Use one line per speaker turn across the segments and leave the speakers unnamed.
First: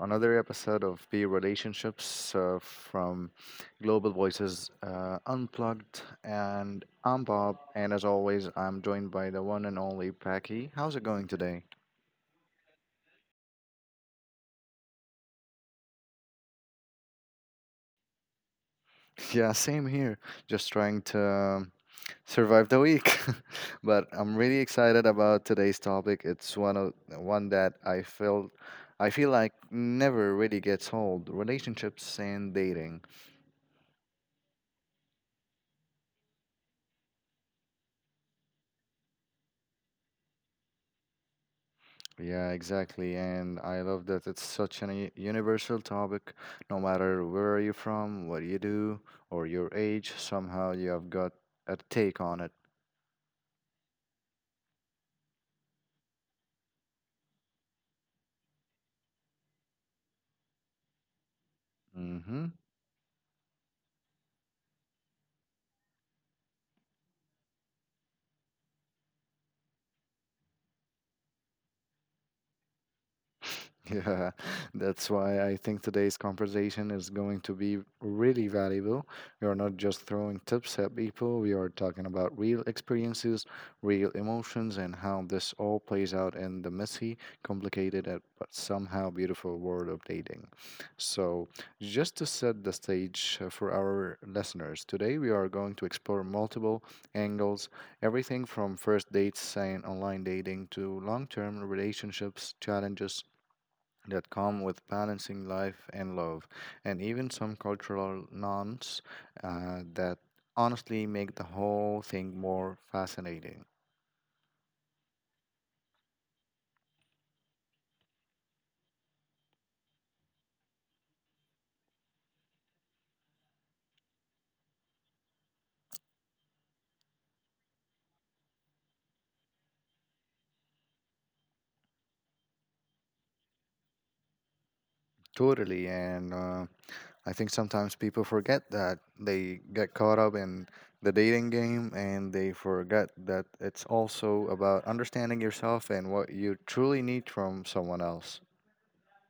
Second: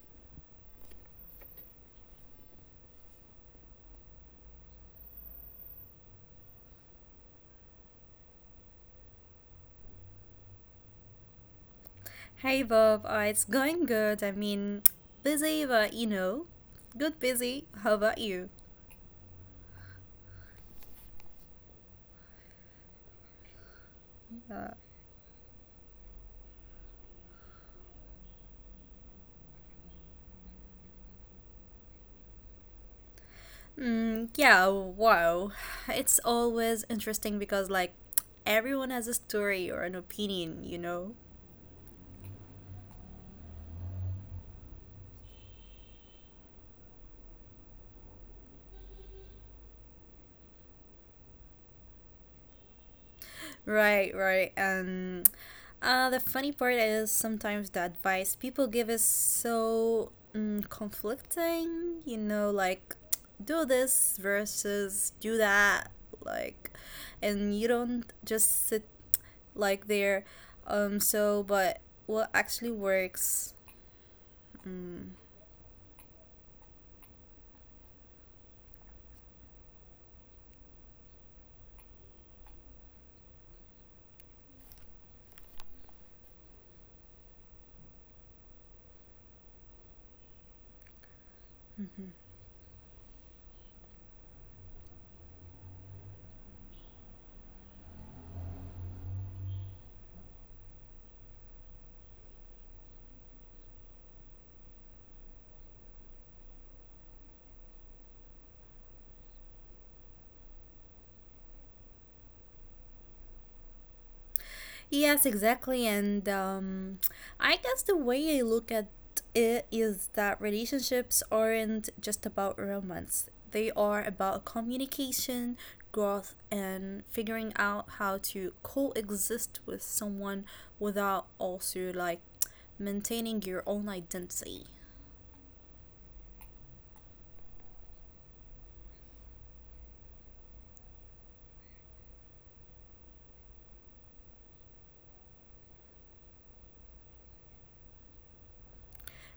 another episode of Peer Relationships from Global Voices Unplugged. And I'm Bob, and as always, I'm joined by the one and only Packy. How's it going today?
Hey Bob, it's going good. I mean, busy, but you know, good busy. How about you?
Yeah, same here. Just trying to survive the week. But I'm really
Uh,
excited about today's topic. It's one that I feel like never really gets old: relationships and dating.
yeah, wow. It's always interesting because, like, everyone has a story or an opinion, you know?
Yeah, exactly. And I love that it's such a universal topic. No matter where you're from, what you do, or your age, somehow you have got a take on it.
Right, right. The funny part is sometimes the advice people give is so conflicting, you know,
Hmm.
like do this versus do that, like, and you don't just sit like there. But what actually works?
Yeah,
Mm.
that's why I think today's conversation is going to be really valuable. We are not just throwing tips at people, we are talking about real experiences, real emotions, and how this all plays out in the messy, complicated, but somehow beautiful world of dating. So,
Mm-hmm.
just to set the stage for our listeners, today we are going to explore multiple angles, everything from first dates and online dating to long term relationships, challenges that come with balancing life and love, and even some cultural nuance that honestly make the whole thing more fascinating.
Yes, exactly. And I guess the way I look at it is that relationships aren't just about romance, they are about communication, growth, and figuring out how to coexist with someone without also like maintaining your own identity.
Totally, and I think sometimes people forget that they get caught up in the dating game and they forget that it's also about understanding yourself and what you truly need from someone else.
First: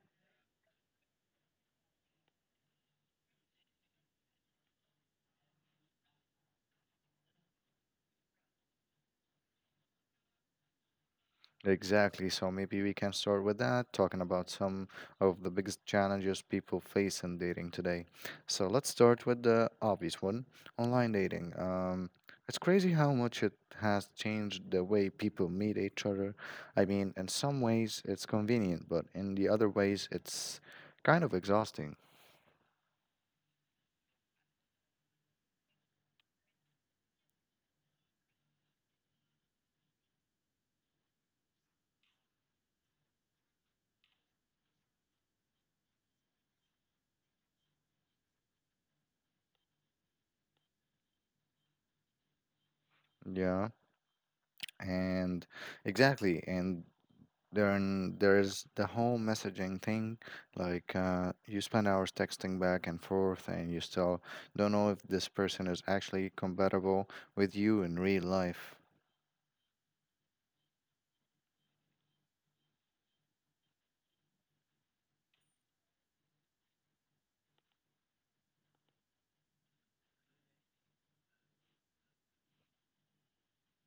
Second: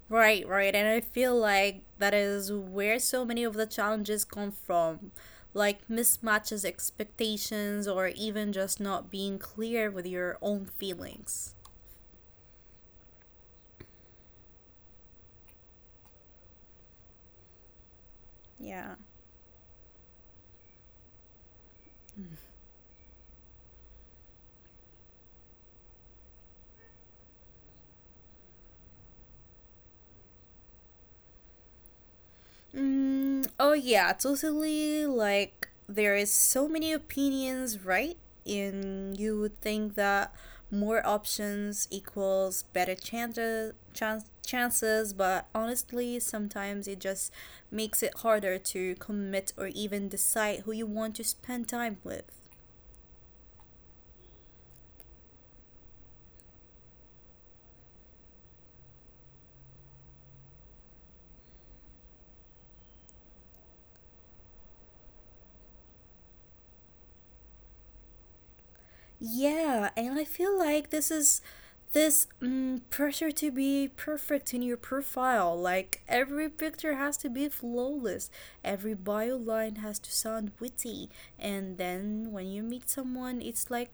Right, right. And I feel like that is where so many of the challenges come from. Like mismatches expectations or even just not being clear with your own feelings.
Exactly. So maybe we can start with that, talking about some of the biggest challenges people face in dating today. So
Yeah.
let's start with the obvious one, online dating. It's crazy how much it has changed the way people meet each other. I mean, in some ways it's convenient, but in the other ways it's kind of exhausting.
Oh yeah, totally. Like there is so many opinions, right? And you would think that more options equals better chances, chances, but honestly, sometimes it just makes it harder to commit or even decide who you want to spend time with.
Yeah. And exactly. And then there's the whole messaging thing, like you spend hours texting back and forth, and you still don't know if this person is actually compatible with you in real life.
Yeah, and I feel like this pressure to be perfect in your profile. Like every picture has to be flawless, every bio line has to sound witty, and then when you meet someone, it's like,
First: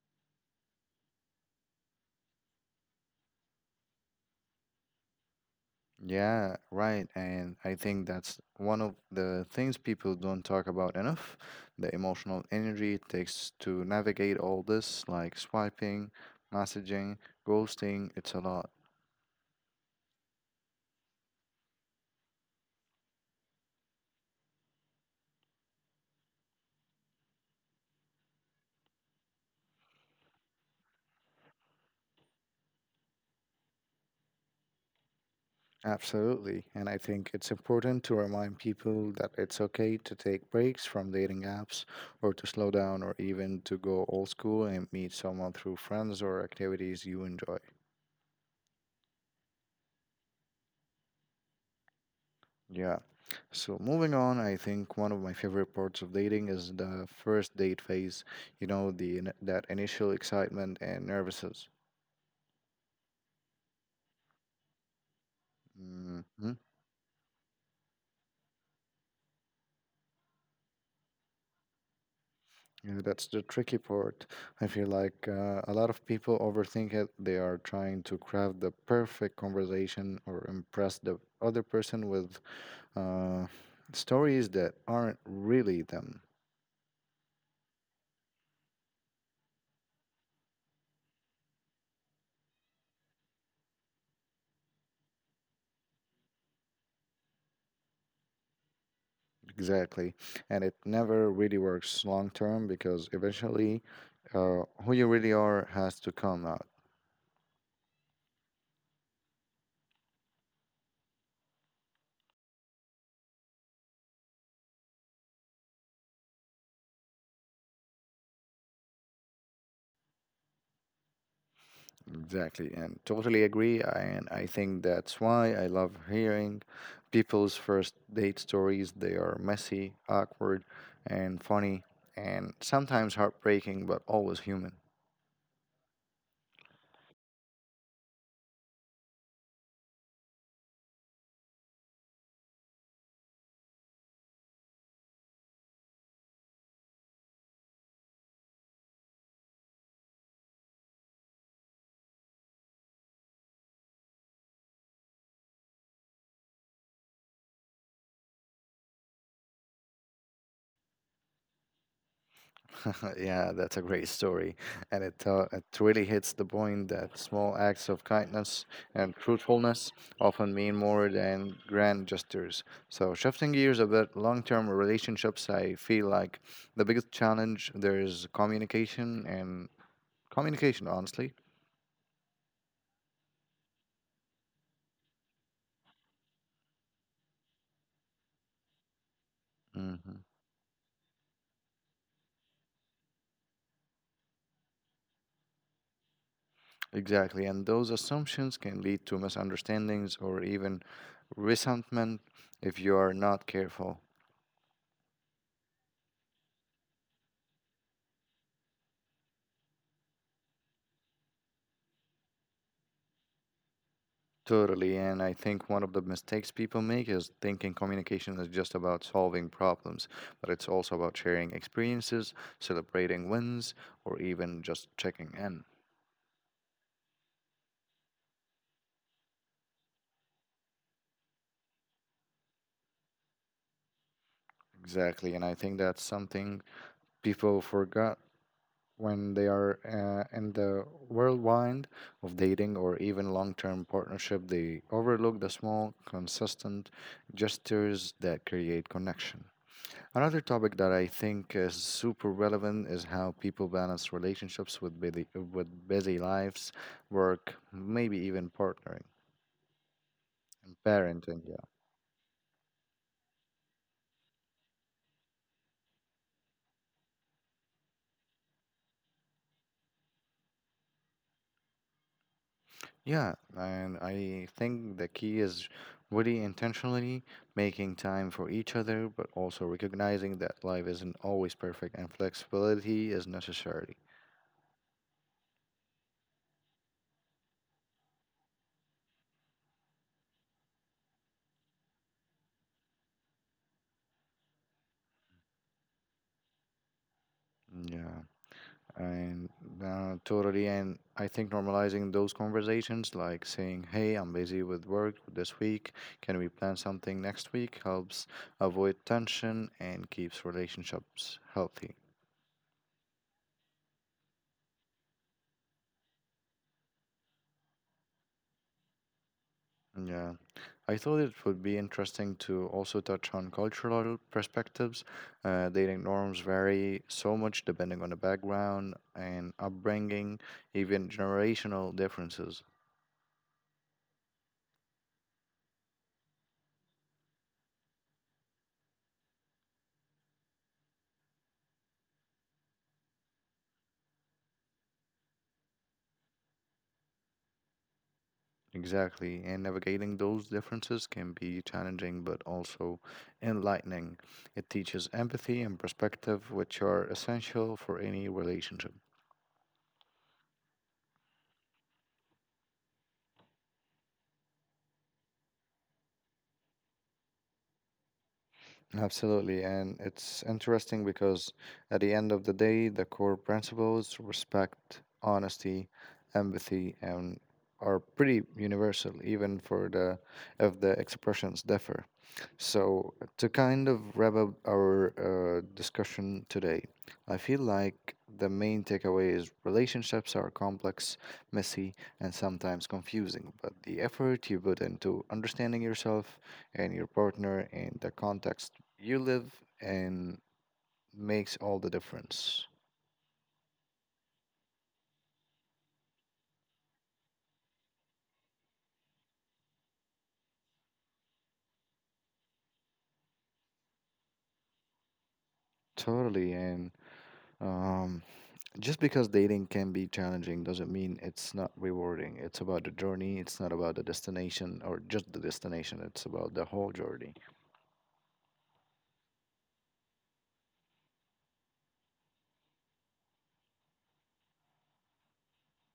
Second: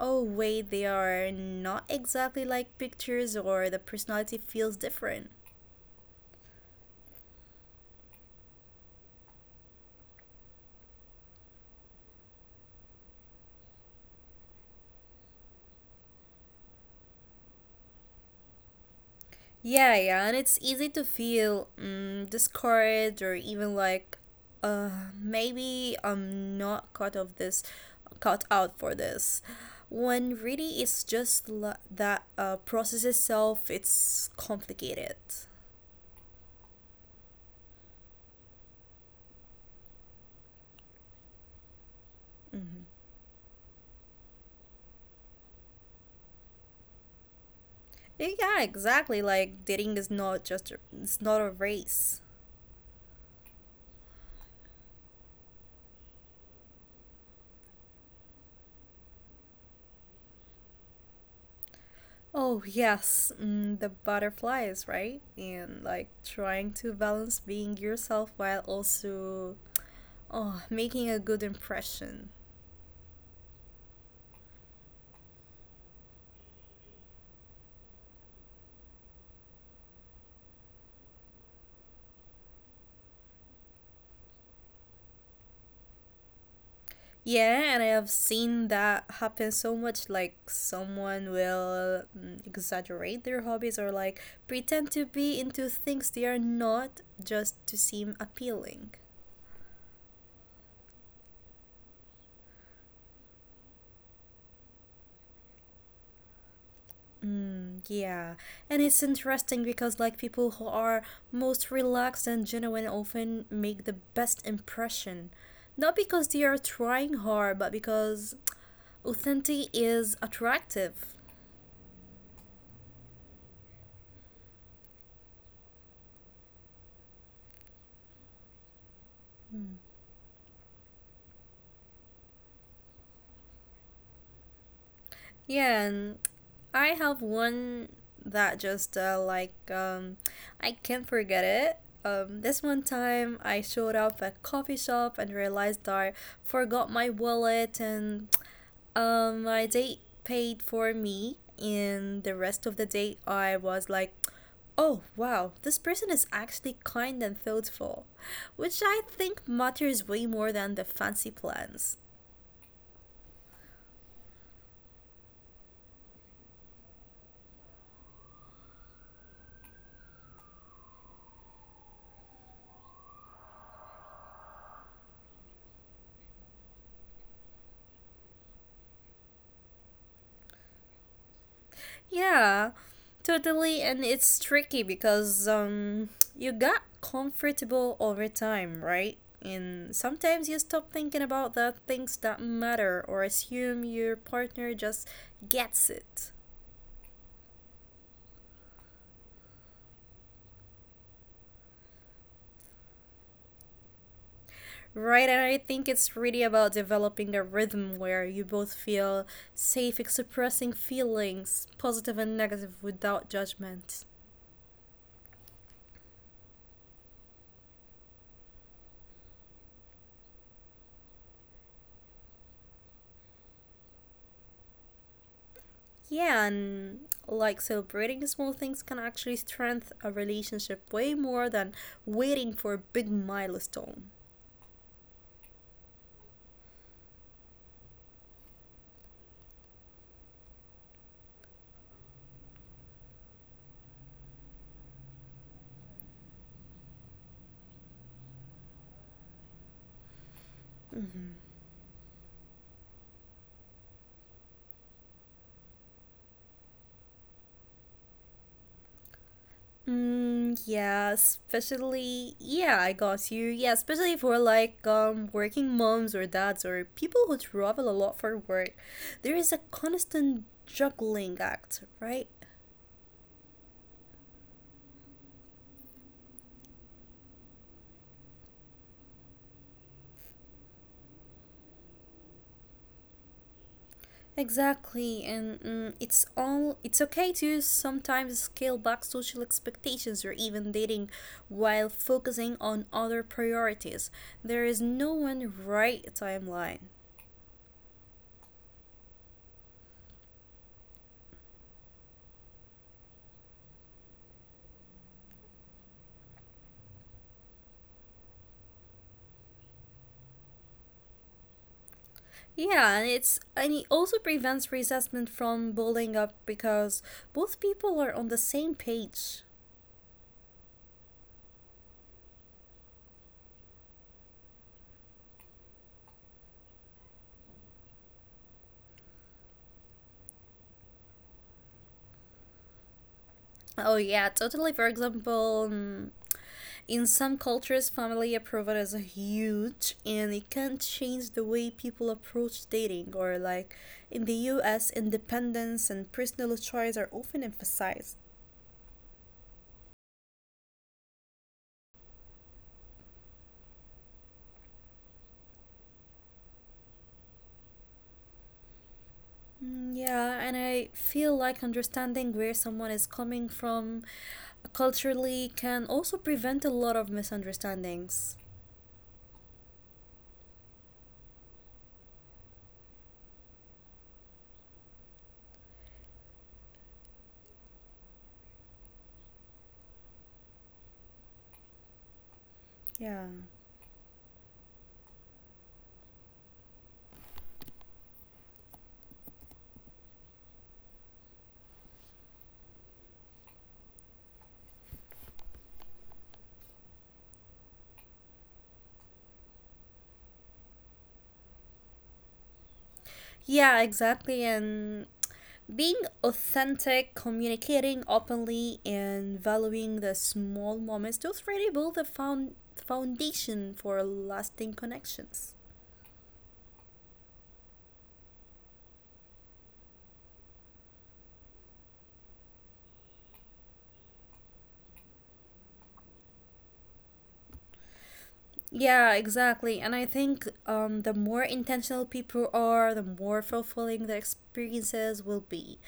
oh, wait, they are not exactly like pictures, or the personality feels different.
Yeah, right. And I think that's one of the things people don't talk about enough, the emotional energy it takes to navigate all this, like swiping, messaging, ghosting. It's a lot.
Yeah, yeah, and it's easy to feel discouraged or even like, maybe I'm not cut out for this. When really it's just la- that process itself, it's complicated.
Absolutely. And I think it's important to remind people that it's okay to take breaks from dating apps or to slow
Hmm.
down or even to go old school and meet someone through friends or activities you enjoy.
Yeah, exactly. Like dating is not just a, it's not a race.
Yeah. So moving on, I think one of my favorite parts of dating is the first date phase, you know, the that initial excitement and nervousness.
Oh yes, the butterflies, right? And like
Mhm.
trying to balance being yourself while also Oh, making a good impression.
Yeah, that's the tricky part. I feel like a lot of people overthink it. They are trying to craft the perfect conversation or impress the other person with uh, stories that aren't really them.
Yeah, and I have seen that happen so much. Like, someone will exaggerate their hobbies or like pretend to be into things they are not just to seem appealing.
Exactly. And it never really works long term because eventually who you really are has to come out.
Yeah, and it's interesting because, like, people who are most relaxed and genuine often make the best impression. Not because they are trying hard, but because authenticity is attractive.
Exactly, and totally agree. And I think that's why I love hearing people's first date stories. They are
Mm.
messy, awkward, and funny, and sometimes heartbreaking, but always human.
Yeah, and I have one that just like I can't forget it. This one time I showed up at a coffee shop and realized I forgot my wallet and my date paid for me. And the rest of the day I was like, oh wow, this person is actually kind and thoughtful, which I think matters way more than the fancy plans.
Yeah, that's a great story. And it really hits the point that small acts of kindness and truthfulness often mean more than grand gestures. So, shifting gears a bit, long term relationships, I feel like the biggest challenge there is communication and communication, honestly.
Yeah, totally. And it's tricky because you got comfortable over time, right? And
Hmm.
sometimes you stop thinking about the things that matter or assume your partner just gets it.
Exactly. And those assumptions can lead to misunderstandings or even resentment if you are not careful.
Right, and I think it's really about developing a rhythm where you both feel safe expressing feelings, positive and negative, without judgment.
Totally. And I think one of the mistakes people make is thinking communication is just about solving problems, but it's also about sharing experiences, celebrating wins, or even just checking in.
Yeah, and like celebrating small things can actually strengthen a relationship way more than waiting for a big milestone.
Exactly. And I think that's something people forgot when they are in the whirlwind of dating or even long term partnership, they overlook the small, consistent gestures that create connection. Another topic that I
Mhm.
think is super relevant is how people balance relationships with busy lives, work, maybe even partnering and
Yeah,
parenting. Yeah,
especially yeah, I got you. Yeah, especially for like working moms or dads or people who travel a lot for work. There is a constant juggling act, right?
Yeah, and I think the key is really intentionally making time for each other, but also recognizing that life isn't always perfect and flexibility is necessary.
Exactly, and it's okay to sometimes scale back social expectations or even dating while focusing on other priorities. There is no one right timeline.
Yeah, and totally. And I think normalizing those conversations, like saying, "Hey, I'm busy with work this week, can we plan something next week," helps avoid tension and keeps relationships healthy.
Yeah, and it also prevents resentment from building up because both people are on the same page.
Yeah, I thought it would be interesting to also touch on cultural perspectives. Dating norms vary so much depending on the background and upbringing, even generational differences.
Oh yeah, totally. For example, in some cultures, family approval is a huge and it can change the way people approach dating, or like in the US, independence and personal choice are often emphasized.
Exactly, and navigating those differences can be challenging but also enlightening. It teaches empathy and perspective, which are essential for any relationship.
Yeah, and I feel like understanding where someone is coming from culturally can also prevent a lot of misunderstandings.
Absolutely, and it's interesting because at the end of the day, the core principles, respect, honesty, empathy, and are pretty universal, even for the if the expressions differ. So
Yeah.
to kind of wrap up our discussion today, I feel like the main takeaway is relationships are complex, messy, and sometimes confusing, but the effort you put into understanding yourself and your partner and the context you live and makes all the difference.
Yeah, exactly. And Being authentic, communicating openly, and valuing the small moments, those really build the foundation for lasting connections.
Totally. And um, just because dating can be challenging doesn't mean it's not rewarding. It's about the journey, it's not about the destination, or just the destination, it's about the whole journey.
Yeah, exactly. And I think the more intentional people are, the more fulfilling their experiences will be.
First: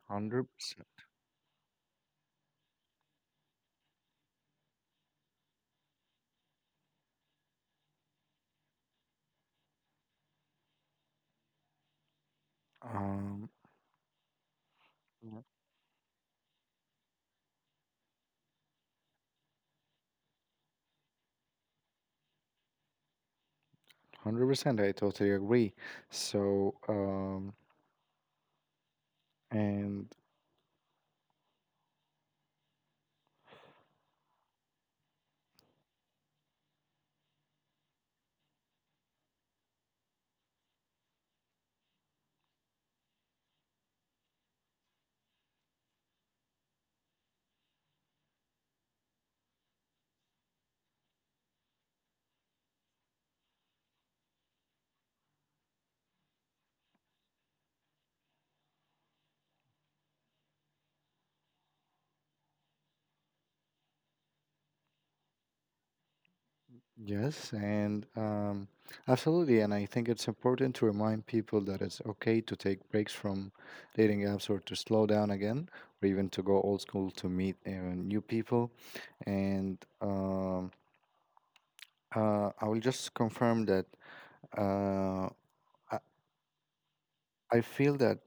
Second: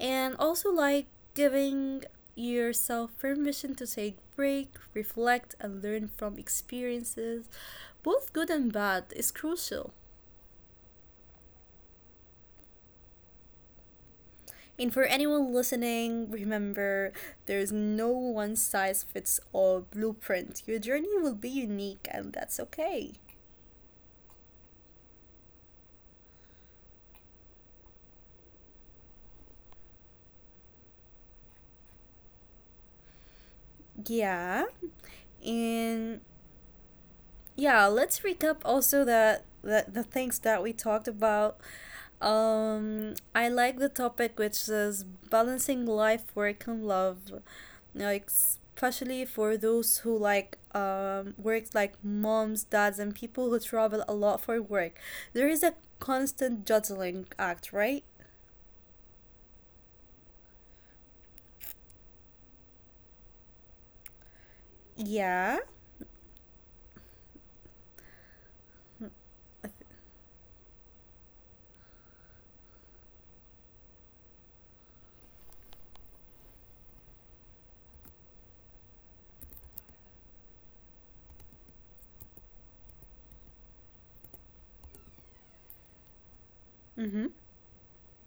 And also,
100%.
like giving yourself permission to take break, reflect, and learn from experiences, both good and bad, is crucial.
um,
And for
yeah,
anyone listening, remember there's no one size fits all blueprint. Your journey will be unique, and that's okay.
100%, I totally agree. So um, and
Yeah. And yeah, let's recap also that the things that we talked about. I like the topic which is balancing life, work, and love. Like especially for those who like works like moms, dads, and people who travel a lot for work. There is a constant juggling act, right? Yeah.
Yes, and absolutely. And I think it's important to remind people that it's okay to take breaks from dating apps or to slow down again, or even to go old school to meet new people. And I will just confirm that uh, I,
Mm-hmm.
I feel that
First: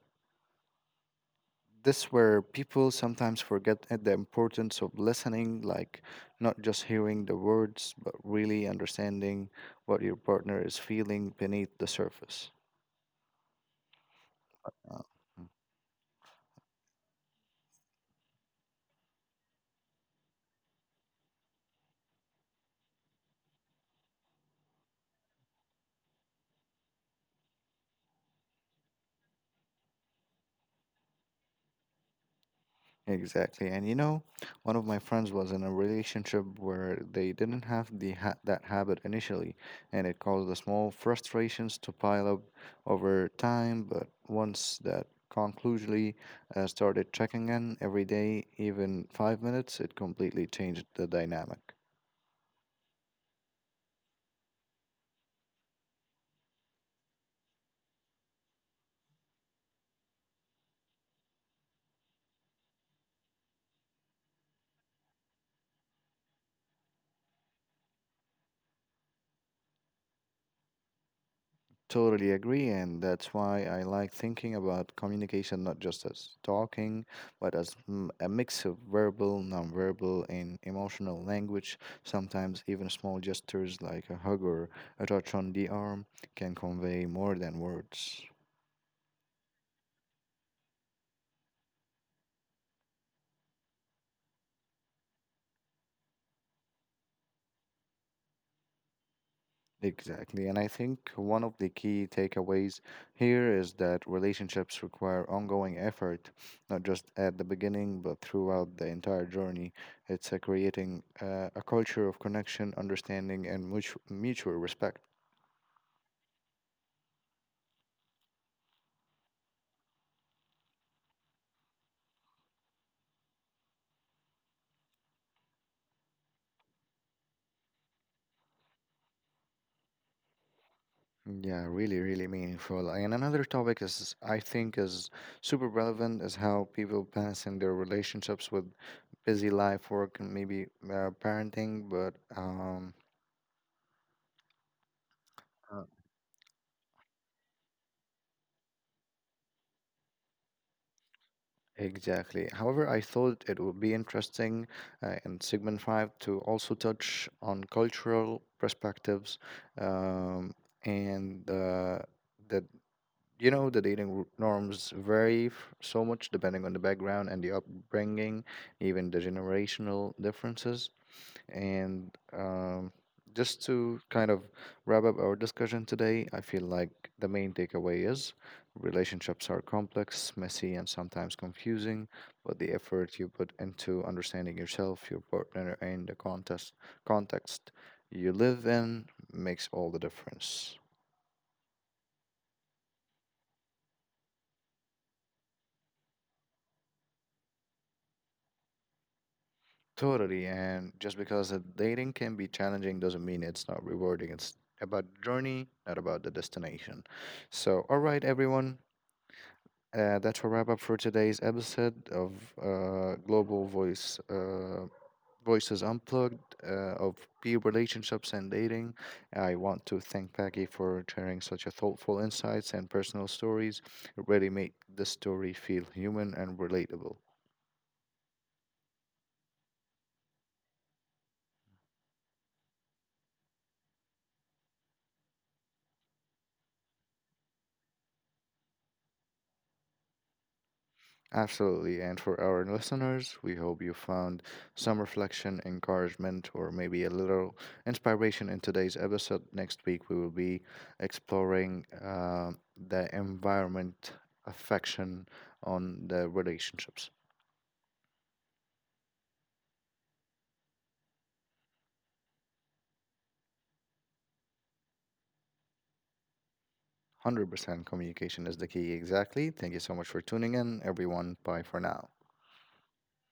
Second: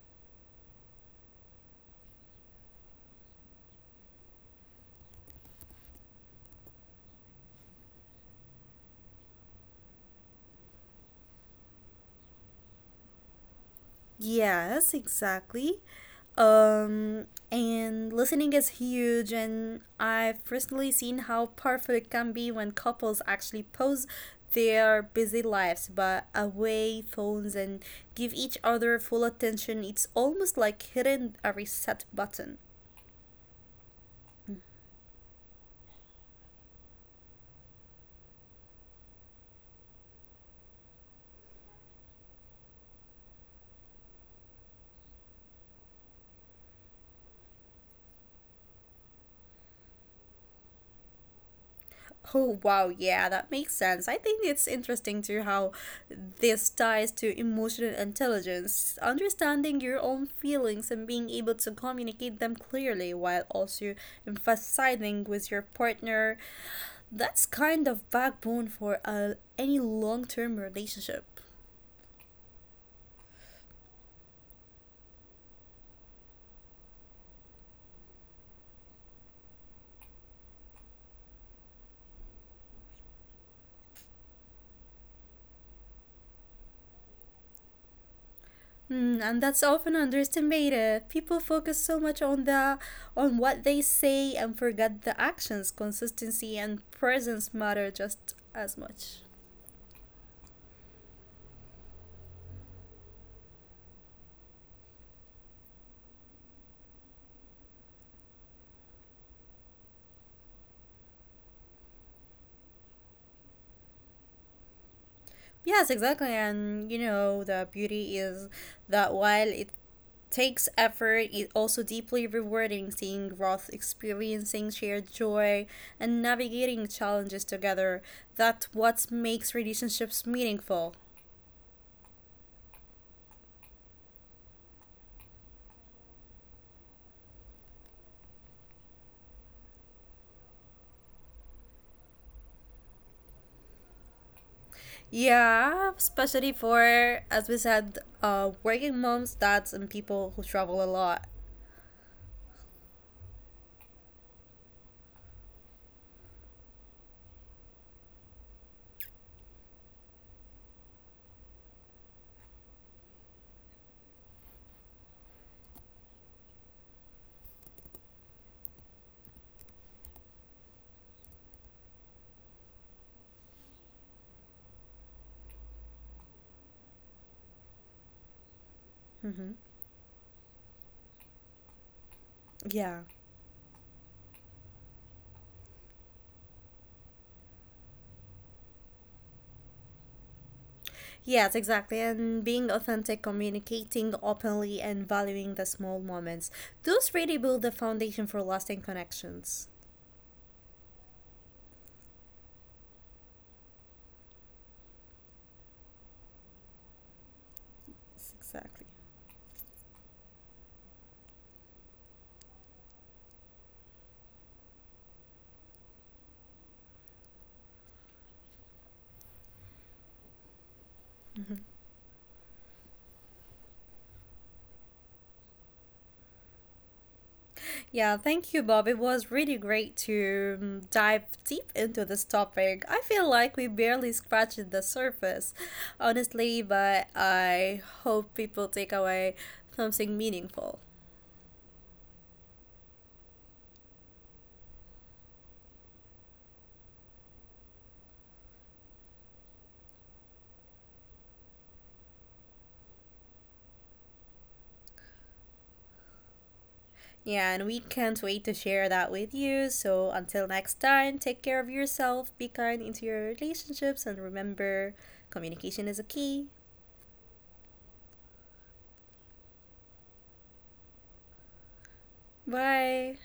this where people sometimes forget at the importance of listening, like not just hearing the words, but really understanding what your partner is feeling beneath the surface.
Yes,
Uh,
exactly. And listening is huge, and I've personally seen how powerful it can be when couples actually pose their busy lives but away phones and give each other full attention. It's almost like hitting a reset button.
Exactly. And you know, one of my friends was in a relationship where they didn't have the that habit initially, and it caused the small frustrations to pile up over time. But once that conclusively started checking in every day, even 5 minutes, it completely changed the dynamic.
Oh, wow. Yeah, that makes sense. I think it's interesting too how this ties to emotional intelligence, understanding your own feelings and being able to communicate them clearly while also emphasizing with your partner. That's kind of backbone for any long-term relationship.
Totally agree, and that's why I like thinking about communication not just as talking, but as a mix of verbal, nonverbal, and emotional language. Sometimes even small gestures like a hug or a touch on the arm can convey more than words.
Mm, and that's often underestimated. People focus so much on the on what they say and forget the actions. Consistency and presence matter just as much.
Exactly. And I think one of the key takeaways here is that relationships require ongoing effort, not just at the beginning, but throughout the entire journey. It's creating a culture of connection, understanding, and mutual respect.
Yes, exactly. And you know, the beauty is that while it takes effort, it also deeply rewarding seeing growth, experiencing shared joy, and navigating challenges together. That's what makes relationships meaningful.
Yeah, really, really meaningful. And another topic is, I think, is super relevant is how people balance in their relationships with busy life, work, and maybe parenting. But
Yeah, especially for, as we said, working moms, dads, and people who travel a lot.
Exactly. However, I thought it would be interesting in segment 5 to also touch on cultural perspectives um, and that, you know, the dating norms vary so much depending on the background and the upbringing, even the generational differences. And just to kind of wrap up our discussion today, I feel like the main takeaway is
Mm-hmm.
relationships are complex, messy, and sometimes confusing, but the
Yeah.
effort you put into understanding yourself, your partner, and context you live in makes all the difference.
Yes, exactly. And being authentic, communicating openly, and valuing the small moments. Those really build the foundation for lasting connections.
Totally. And just because the dating can be challenging doesn't mean it's not rewarding. It's about the journey, not about the destination. So, all right,
Yes,
everyone,
exactly.
That's a wrap up for today's episode of Global Voice Voices Unplugged of peer relationships and dating. I want to thank Peggy for sharing such a thoughtful insights and personal stories. It really made the story feel human and relatable.
Yeah, thank you, Bob. It was really great to dive deep into this topic. I feel like we barely scratched the surface, honestly, but I hope people take away something meaningful.
Absolutely. And for our listeners, we hope you found some reflection, encouragement, or maybe a little inspiration in today's episode. Next week, we will be exploring the environment affection on the relationships.
Yeah, and we can't wait to share that with you. So until next time, take care of yourself, be kind into your relationships, and remember communication is a key.
100% communication is the key. Exactly. Thank you so much for tuning in, everyone. Bye for now.
Bye.